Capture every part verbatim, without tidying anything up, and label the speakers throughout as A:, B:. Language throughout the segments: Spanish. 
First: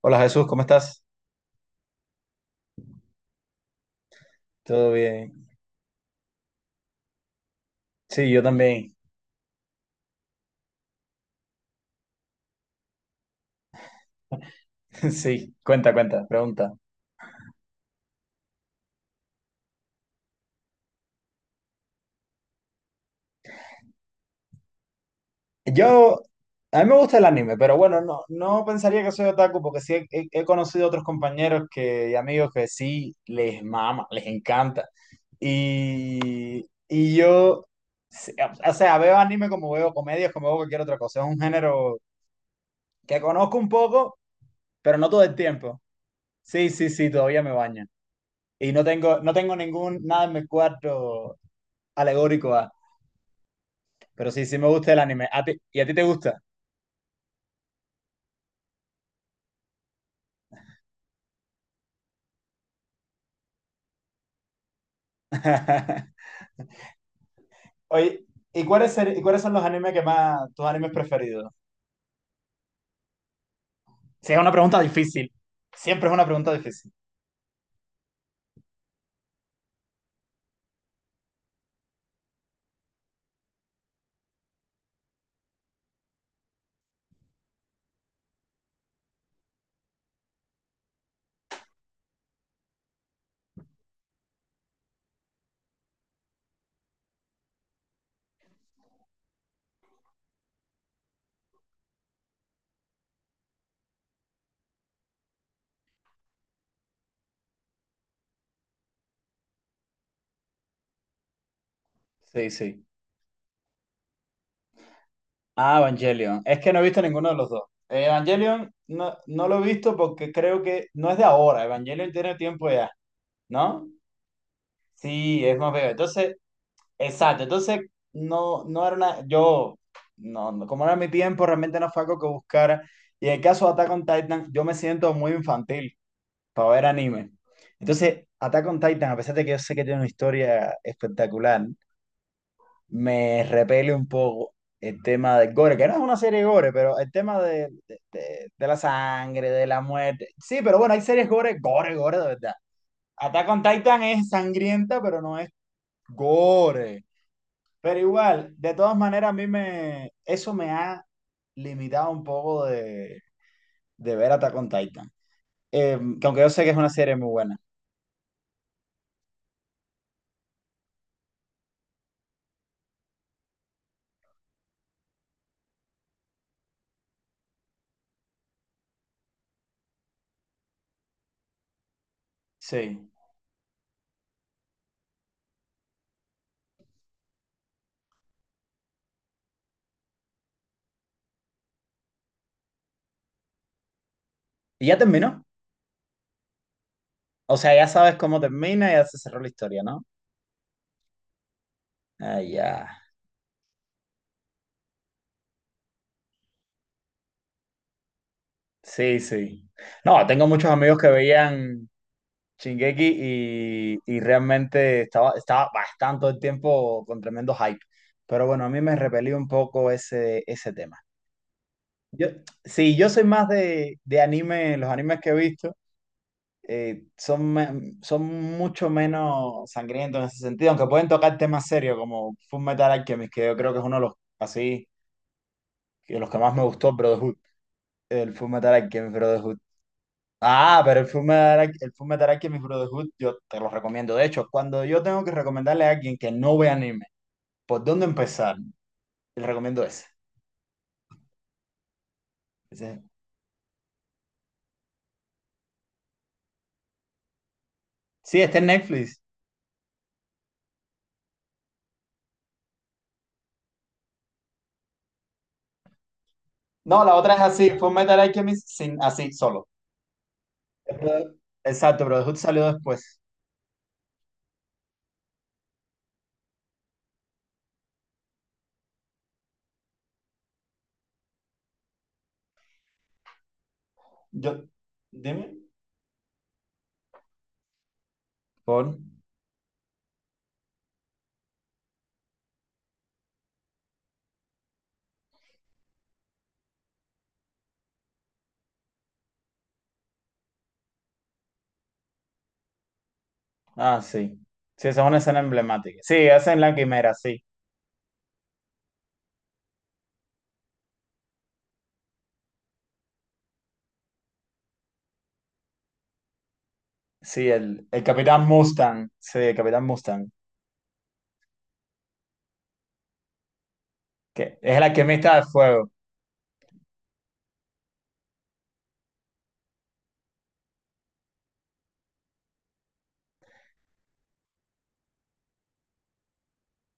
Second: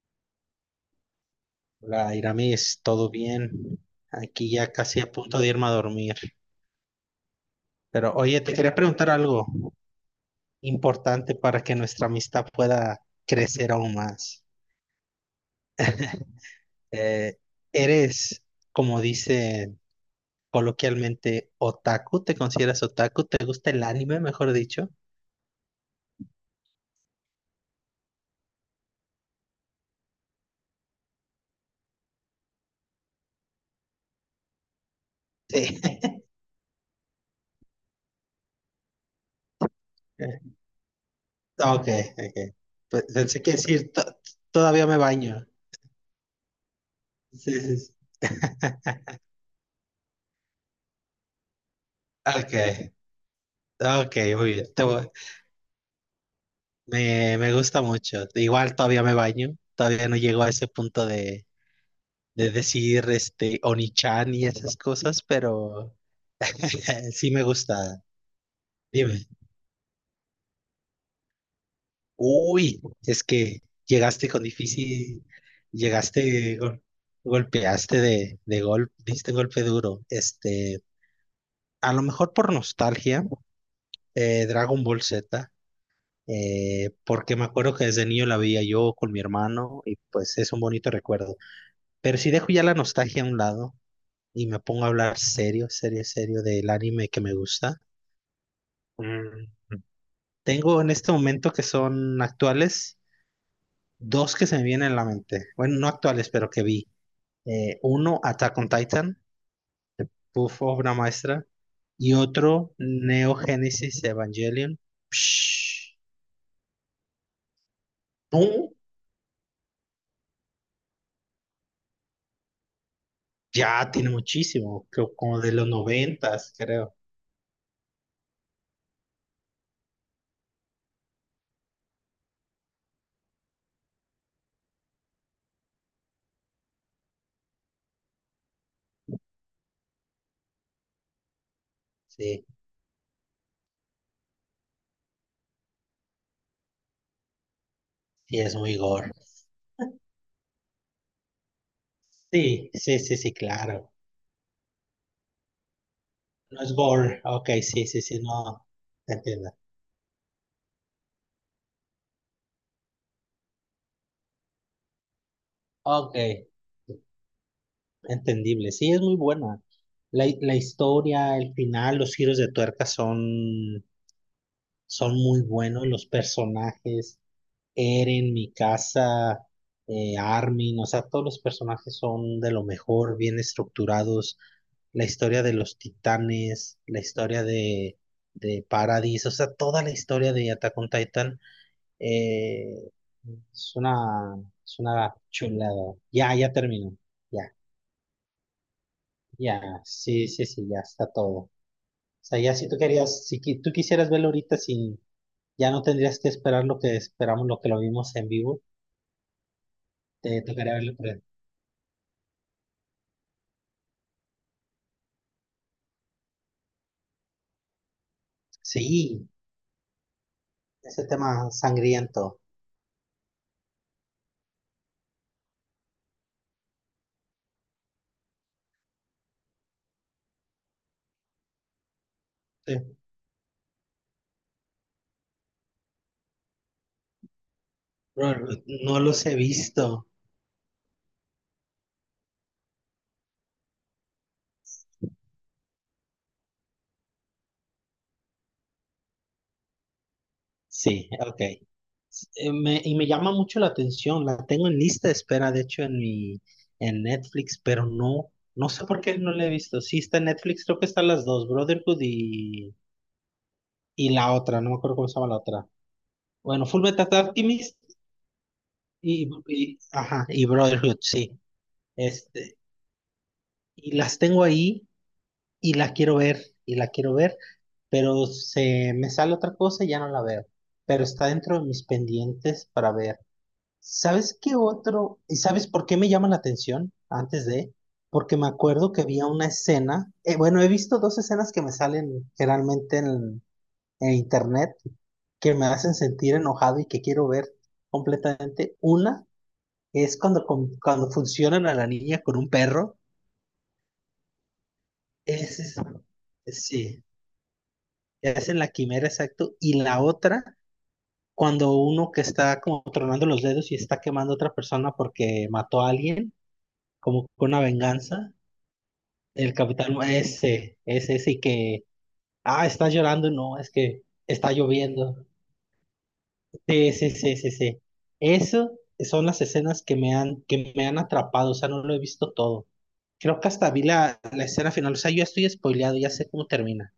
A: Hola Jesús, ¿cómo estás?
B: Hola Iramis, todo bien. Aquí ya
A: ¿Todo
B: casi a punto
A: bien?
B: de irme a dormir. Pero
A: Sí,
B: oye,
A: yo
B: te quería
A: también.
B: preguntar algo importante para que nuestra amistad pueda crecer aún más.
A: Sí, cuenta, cuenta, pregunta.
B: Eh, ¿eres, como dicen coloquialmente, otaku? ¿Te consideras otaku? ¿Te gusta el anime, mejor dicho?
A: Yo, a mí me gusta el anime, pero bueno, no, no pensaría que soy otaku porque sí he, he- he conocido otros compañeros que, y amigos que sí les mama, les encanta.
B: Sí.
A: Y, y yo, sí, o o sea, veo anime como veo comedias, como veo cualquier otra cosa. Es un
B: Ok,
A: género
B: ok. Pues
A: que
B: pensé que
A: conozco un
B: decir, "To-
A: poco,
B: todavía me
A: pero no todo el
B: baño."
A: tiempo. Sí, sí, sí, todavía me
B: Sí, sí,
A: baña.
B: sí.
A: Y no tengo, no tengo ningún, nada en mi cuarto alegórico
B: Ok,
A: a.
B: ok,
A: Pero sí,
B: muy
A: sí me
B: bien. Te
A: gusta el
B: voy.
A: anime. ¿A ti- ¿Y a ti te gusta?
B: Me, me gusta mucho. Igual todavía me baño. Todavía no llego a ese punto de, de, decir este Onichan y esas cosas, pero sí me gusta.
A: Oye, ¿y cuáles, ser- ¿y
B: Dime.
A: cuáles son los animes que más, tus animes preferidos?
B: Uy, es que llegaste
A: Sí, es
B: con
A: una pregunta
B: difícil,
A: difícil. Siempre es una pregunta
B: llegaste, gol-
A: difícil.
B: golpeaste de, de golpe, diste golpe duro. Este, a lo mejor por nostalgia, eh, Dragon Ball Z. Eh, porque me acuerdo que desde niño la veía yo con mi hermano y pues es un bonito recuerdo. Pero si dejo ya la nostalgia a un lado y me pongo a hablar serio, serio, serio del anime que me gusta, mm, tengo en este momento que son actuales dos que se me vienen a la mente. Bueno, no actuales, pero que vi. Eh, uno, Attack on Titan, uf, obra maestra. Y
A: Sí,
B: otro,
A: sí.
B: Neo Genesis Evangelion.
A: Ah,
B: Psh,
A: Evangelion. Es que no he visto ninguno de los dos. Eh,
B: no,
A: Evangelion no, no lo he visto porque creo que no es de ahora. Evangelion tiene tiempo ya, ¿no?
B: ya tiene muchísimo, creo como
A: Sí,
B: de
A: es
B: los
A: más viejo. Entonces,
B: noventas, creo.
A: exacto, entonces no, no era una, yo, no, no, como era mi tiempo, realmente no fue algo que buscara. Y en el caso de Attack on Titan, yo me siento muy infantil para ver anime. Entonces, Attack on Titan, a pesar de que yo sé que tiene una historia espectacular,
B: Sí,
A: me repele un poco el tema del gore, que no es una serie gore, pero el tema de, de,
B: sí,
A: de-
B: es
A: de la
B: muy gore.
A: sangre, de la muerte. Sí, pero bueno, hay series gore, gore, gore, de verdad.
B: Sí, sí, sí, sí,
A: Attack on
B: claro.
A: Titan es sangrienta, pero no es
B: No es
A: gore.
B: gore. Ok, sí,
A: Pero
B: sí, sí,
A: igual,
B: no.
A: de todas
B: Te
A: maneras, a mí
B: entiendo.
A: me, eso me ha limitado un poco de, de ver Attack on Titan. Eh,
B: Ok,
A: que aunque yo sé que es una serie muy buena.
B: entendible. Sí, es muy buena. La, la historia, el final, los giros de tuerca son, son muy buenos. Los personajes, Eren, Mikasa, eh, Armin, o sea, todos los personajes son de lo
A: Sí.
B: mejor, bien estructurados. La historia de los titanes, la historia de, de Paradis, o sea, toda la historia de Attack on Titan. Eh, es una, es
A: Y ya
B: una
A: terminó.
B: chulada. Ya, ya terminó. Ya,
A: O sea, ya sabes cómo termina, ya se cerró la
B: ya.
A: historia, ¿no?
B: Sí, sí, sí, ya está todo. O sea,
A: Ah,
B: ya si tú
A: ya.
B: querías, si qui- tú quisieras verlo ahorita, sin, ya no tendrías que esperar lo que esperamos, lo que lo vimos en vivo.
A: Sí, sí. No,
B: Te
A: tengo muchos
B: tocaría verlo.
A: amigos que
B: pero-
A: veían Shingeki y, y realmente estaba, estaba bastante el tiempo con tremendo hype. Pero bueno, a mí me
B: Sí,
A: repelió un poco ese, ese tema.
B: ese tema
A: Yo,
B: sangriento.
A: sí, yo soy más de, de anime, los animes que he visto eh, son, me- son mucho menos sangrientos en ese sentido, aunque pueden tocar temas serios como Fullmetal
B: Sí.
A: Alchemist, que yo creo que es uno de los, así, de los que más me gustó, Brotherhood, el
B: Bro,
A: Fullmetal
B: no
A: Alchemist
B: los he
A: Brotherhood.
B: visto.
A: Ah, pero el Fullmetal, Al- el Fullmetal Alchemist Brotherhood yo te lo recomiendo. De hecho, cuando yo tengo que recomendarle a alguien que no ve anime, ¿por dónde empezar? Le recomiendo ese.
B: Sí, ok. eh, me, y
A: Ese-
B: me llama mucho la atención, la tengo en lista de espera, de hecho, en mi, en Netflix, pero no,
A: Sí, está en
B: no sé por qué
A: Netflix.
B: no la he visto. Sí, está en Netflix, creo que están las dos, Brotherhood y, y la otra, no me acuerdo cómo se llama la otra. Bueno, Full
A: No,
B: Metal
A: la otra es así,
B: Alchemist
A: Fullmetal Alchemist sin,
B: y,
A: así, solo.
B: y, ajá, y Brotherhood, sí.
A: Pero- Exacto, pero Hood
B: Este,
A: salió después.
B: y las tengo ahí y la quiero ver, y la quiero ver, pero se me sale otra cosa y ya no la veo. Pero está dentro de mis pendientes para ver. ¿Sabes
A: Yo,
B: qué otro? ¿Y
A: dime.
B: sabes por qué me llama la atención antes de? Porque me acuerdo
A: Por...
B: que había una escena, eh, bueno, he visto dos escenas que me salen generalmente en, en internet que me hacen sentir enojado y que quiero ver completamente. Una es cuando, con- cuando funcionan a la niña con un perro.
A: Ah, sí. Sí, esa es una escena
B: Es, es-
A: emblemática. Sí, esa en la
B: sí,
A: quimera, sí.
B: es en la quimera, exacto. Y la otra, cuando uno que está como tronando los dedos y está quemando a otra persona porque mató a alguien, como
A: Sí,
B: con una
A: el, el
B: venganza.
A: Capitán Mustang. Sí, el
B: El
A: Capitán
B: capitán,
A: Mustang.
B: ese, ese sí que, ah, está llorando, no, es que
A: Que
B: está
A: es el
B: lloviendo.
A: alquimista de fuego.
B: Sí, sí, sí, sí, sí. Eso son las escenas que me han, que me han atrapado, o sea, no lo he visto todo. Creo que hasta vi la, la escena final, o sea, yo ya estoy spoileado, ya sé cómo termina.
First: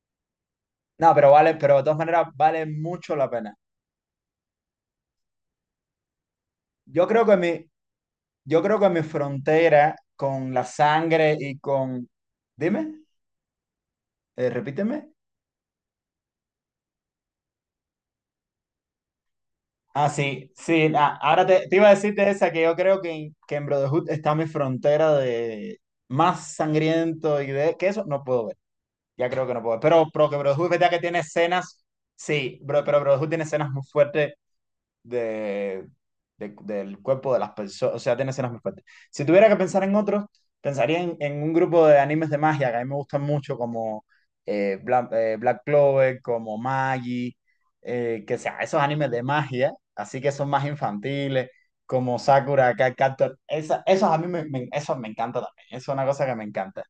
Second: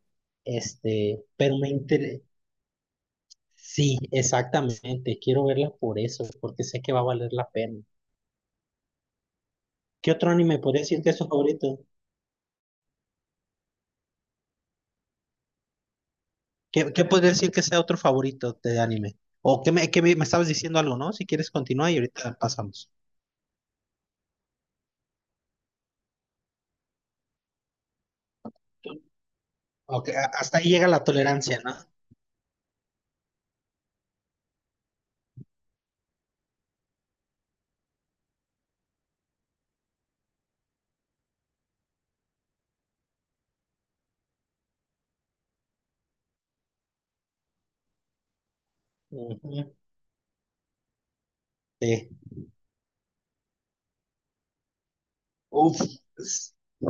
A: No,
B: Este,
A: pero vale,
B: pero me
A: pero de todas
B: interesa,
A: maneras vale mucho la pena.
B: sí, exactamente, quiero verla por eso, porque sé que va a
A: Yo creo
B: valer
A: que
B: la
A: mi,
B: pena.
A: yo creo que mi frontera
B: ¿Qué otro
A: con
B: anime
A: la
B: podría decir que es su
A: sangre y
B: favorito?
A: con. Dime, eh, repíteme.
B: ¿Qué, qué podría decir que sea otro favorito de anime? O que me, que
A: Ah,
B: me, me estabas
A: sí,
B: diciendo
A: sí,
B: algo, ¿no?
A: la-
B: Si
A: ahora
B: quieres
A: te, te iba
B: continúa
A: a
B: y
A: decir de
B: ahorita
A: esa que yo
B: pasamos.
A: creo que, en- que en Brotherhood está mi frontera de más sangriento y de que eso no puedo ver, ya creo que no puedo ver, pero,
B: Ok,
A: pero
B: a-
A: que
B: hasta
A: Brotherhood
B: ahí
A: es
B: llega
A: verdad que
B: la
A: tiene
B: tolerancia, ¿no?
A: escenas, sí, bro, pero Brotherhood tiene escenas muy fuertes de, de- del cuerpo de las personas, o sea, tiene escenas muy fuertes. Si tuviera que pensar en otros, pensaría en, en un grupo de animes de magia que a mí me gustan mucho, como eh, Bla- eh, Black Clover, como Magi, eh, que sea, esos animes de magia,
B: Ujú.
A: así que son más infantiles, como
B: Sí.
A: Sakura, Card Captor, esa- esos a mí me, me, esos me encanta también,
B: Uf,
A: eso es una cosa que me
B: s-
A: encanta.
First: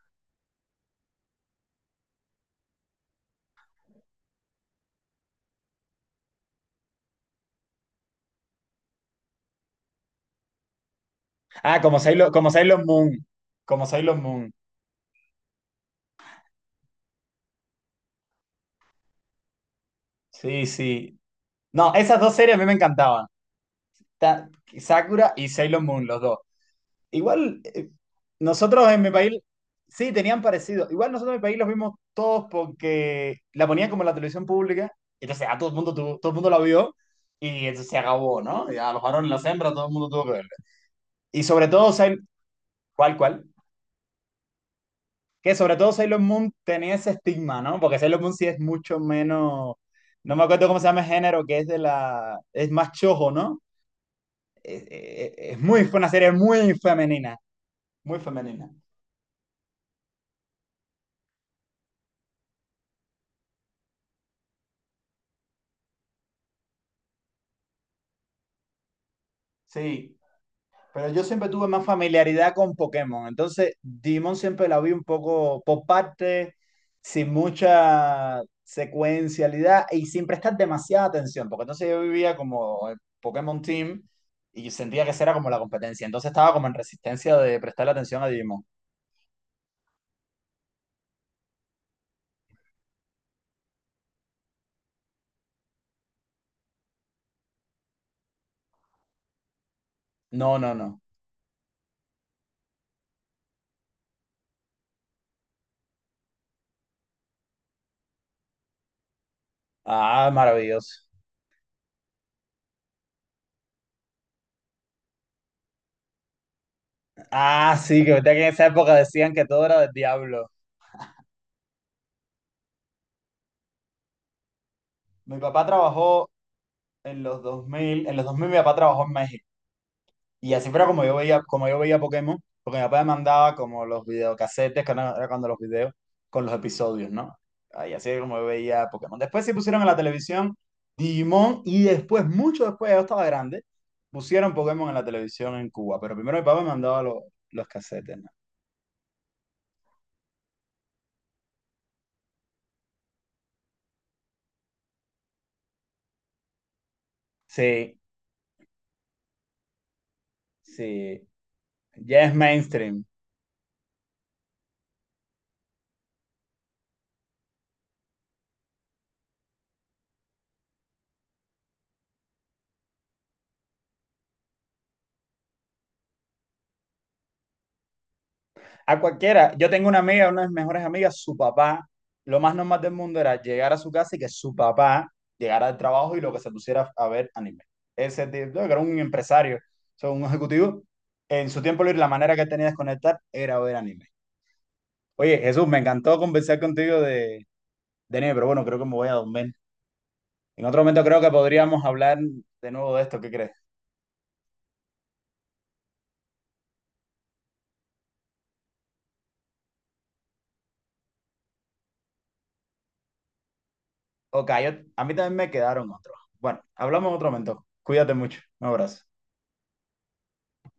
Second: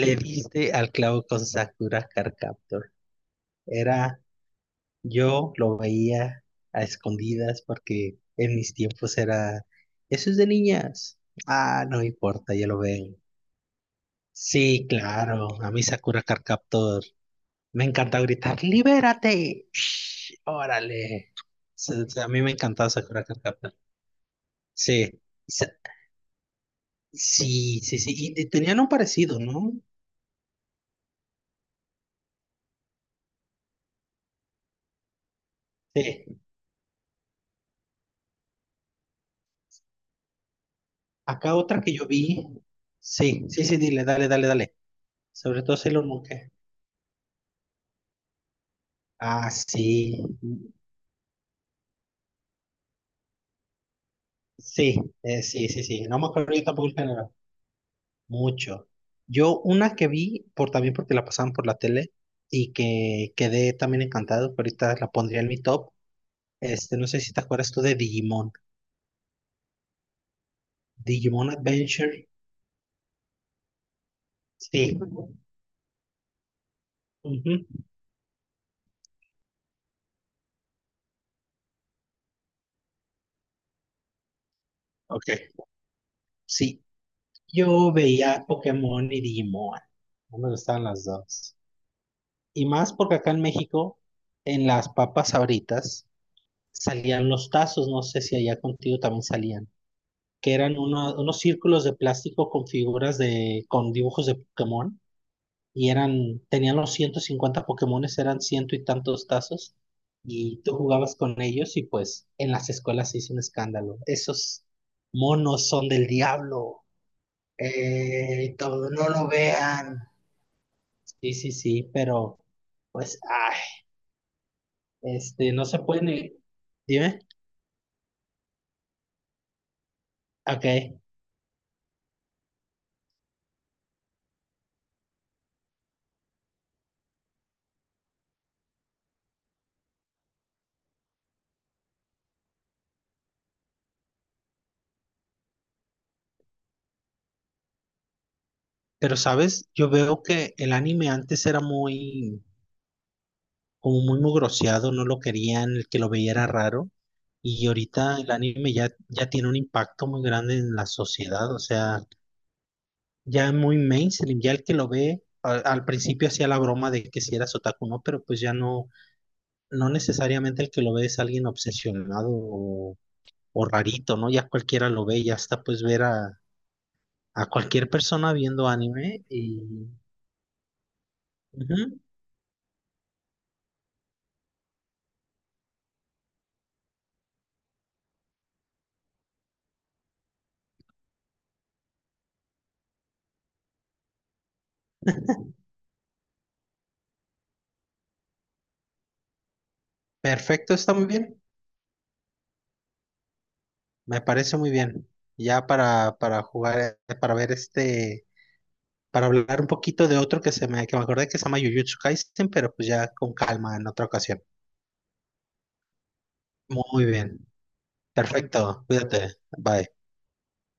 B: le diste al clavo con Sakura Card Captor. Era, yo lo veía a escondidas porque en mis tiempos era, eso es de niñas.
A: Ah,
B: Ah,
A: como
B: no
A: Sailor, como
B: importa, ya lo
A: Sailor
B: veo.
A: Moon, como Sailor Moon,
B: Sí, claro, a mí Sakura Card Captor me encanta gritar, ¡libérate! Shh,
A: sí, sí.
B: ¡Órale!
A: No,
B: Se-
A: esas
B: se- A
A: dos
B: mí me
A: series a mí me
B: encantaba Sakura
A: encantaban.
B: Card Captor.
A: Ta-
B: Sí.
A: Sakura y
B: Sa-
A: Sailor Moon, los dos. Igual,
B: Sí,
A: eh,
B: sí, sí. Y, y tenían un
A: nosotros en mi
B: parecido,
A: país,
B: ¿no?
A: sí, tenían parecido. Igual nosotros en mi país los vimos todos porque la ponían como en la televisión pública. Entonces a todo el mundo, tuvo- todo el
B: Sí.
A: mundo la vio y entonces se acabó, ¿no? Y a los varones, las hembras, todo el mundo tuvo que verla. Y
B: Acá
A: sobre
B: otra
A: todo,
B: que yo
A: Sailor,
B: vi.
A: ¿cuál, cuál?
B: Sí, sí, sí, dile, dale, dale, dale.
A: Que
B: Sobre
A: sobre
B: todo
A: todo
B: Sailor
A: Sailor
B: Moon. ¿Qué?
A: Moon tenía ese estigma, ¿no? Porque Sailor Moon sí es mucho
B: Ah,
A: menos,
B: sí.
A: no me acuerdo cómo se llama el género, que es de la, es más chojo, ¿no? Es,
B: Sí,
A: es,
B: eh,
A: es
B: sí, sí,
A: muy, fue
B: sí.
A: una
B: No me
A: serie
B: acuerdo yo
A: muy
B: tampoco el género.
A: femenina. Muy femenina.
B: Mucho. Yo una que vi, por, también porque la pasaban por la tele y que quedé también encantado, que ahorita la pondría en mi top. Este, no sé si te acuerdas tú de Digimon.
A: Sí, pero yo siempre
B: Digimon
A: tuve más
B: Adventure.
A: familiaridad con Pokémon. Entonces, Digimon siempre la vi
B: Sí.
A: un poco por parte, sin
B: Ujú.
A: mucha secuencialidad y sin prestar demasiada atención, porque entonces yo vivía como el Pokémon Team y sentía que esa
B: Ok.
A: era como la competencia. Entonces estaba como en
B: Sí.
A: resistencia de prestarle
B: Yo
A: atención a
B: veía
A: Digimon.
B: Pokémon y Digimon. No me gustaban las dos. Y más porque acá en México, en las papas Sabritas, salían los tazos. No sé si allá contigo también salían. Que
A: No, no,
B: eran
A: no.
B: una- unos círculos de plástico con figuras de, con dibujos de Pokémon. Y eran, tenían los ciento cincuenta Pokémones, eran ciento y tantos tazos,
A: Ah,
B: y tú
A: maravilloso.
B: jugabas con ellos y pues en las escuelas se hizo un escándalo. Esos monos son del diablo,
A: Ah, sí, que verdad que en
B: eh,
A: esa
B: todo,
A: época
B: no lo
A: decían que todo era del
B: vean.
A: diablo.
B: Sí, sí, sí, pero pues, ay,
A: Mi
B: este, no
A: papá
B: se puede
A: trabajó
B: ni... Dime,
A: en los dos mil en los dos mil mi papá trabajó en México. Y
B: ok,
A: así fuera como yo veía, como yo veía Pokémon, porque mi papá me mandaba como los videocasetes, que no era cuando los videos, con los episodios, ¿no? Y así era como yo veía Pokémon. Después sí pusieron en la televisión Digimon y después, mucho después, yo estaba grande, pusieron Pokémon en la televisión en Cuba, pero primero mi papá me mandaba los, los casetes, ¿no?
B: pero sabes, yo veo que el anime antes era muy como muy mugroseado, no lo querían, el que lo veía era raro. Y
A: Sí,
B: ahorita el anime ya, ya tiene un impacto muy grande en la
A: sí,
B: sociedad, o sea,
A: ya es mainstream.
B: ya es muy mainstream, ya el que lo ve, a- al principio hacía la broma de que si eras otaku o no, pero pues ya no, no necesariamente el que lo ve es alguien obsesionado o, o rarito, ¿no? Ya cualquiera lo ve, ya hasta pues ver a, a cualquier persona viendo
A: A
B: anime
A: cualquiera. Yo
B: y...
A: tengo una amiga, una de mis mejores amigas, su papá,
B: Ujú.
A: lo más normal del mundo era llegar a su casa y que su papá llegara al trabajo y lo que se pusiera a ver anime. Ese tipo, que era un empresario, o sea, un ejecutivo, en su tiempo libre la manera que tenía de desconectar era ver anime. Oye, Jesús, me encantó conversar contigo de, de anime, pero bueno, creo que me voy a dormir. En
B: Perfecto,
A: otro
B: está
A: momento
B: muy
A: creo que
B: bien.
A: podríamos hablar de nuevo de esto, ¿qué crees?
B: Me parece muy bien. Ya para, para, jugar, eh, para ver este, para hablar un poquito de otro que se me, que me acordé que se llama Jujutsu Kaisen, pero pues ya con calma en otra ocasión.
A: Ok, yo- a mí también me quedaron otros. Bueno,
B: Muy
A: hablamos en otro
B: bien.
A: momento. Cuídate mucho. Un
B: Perfecto.
A: abrazo.
B: Cuídate. Bye.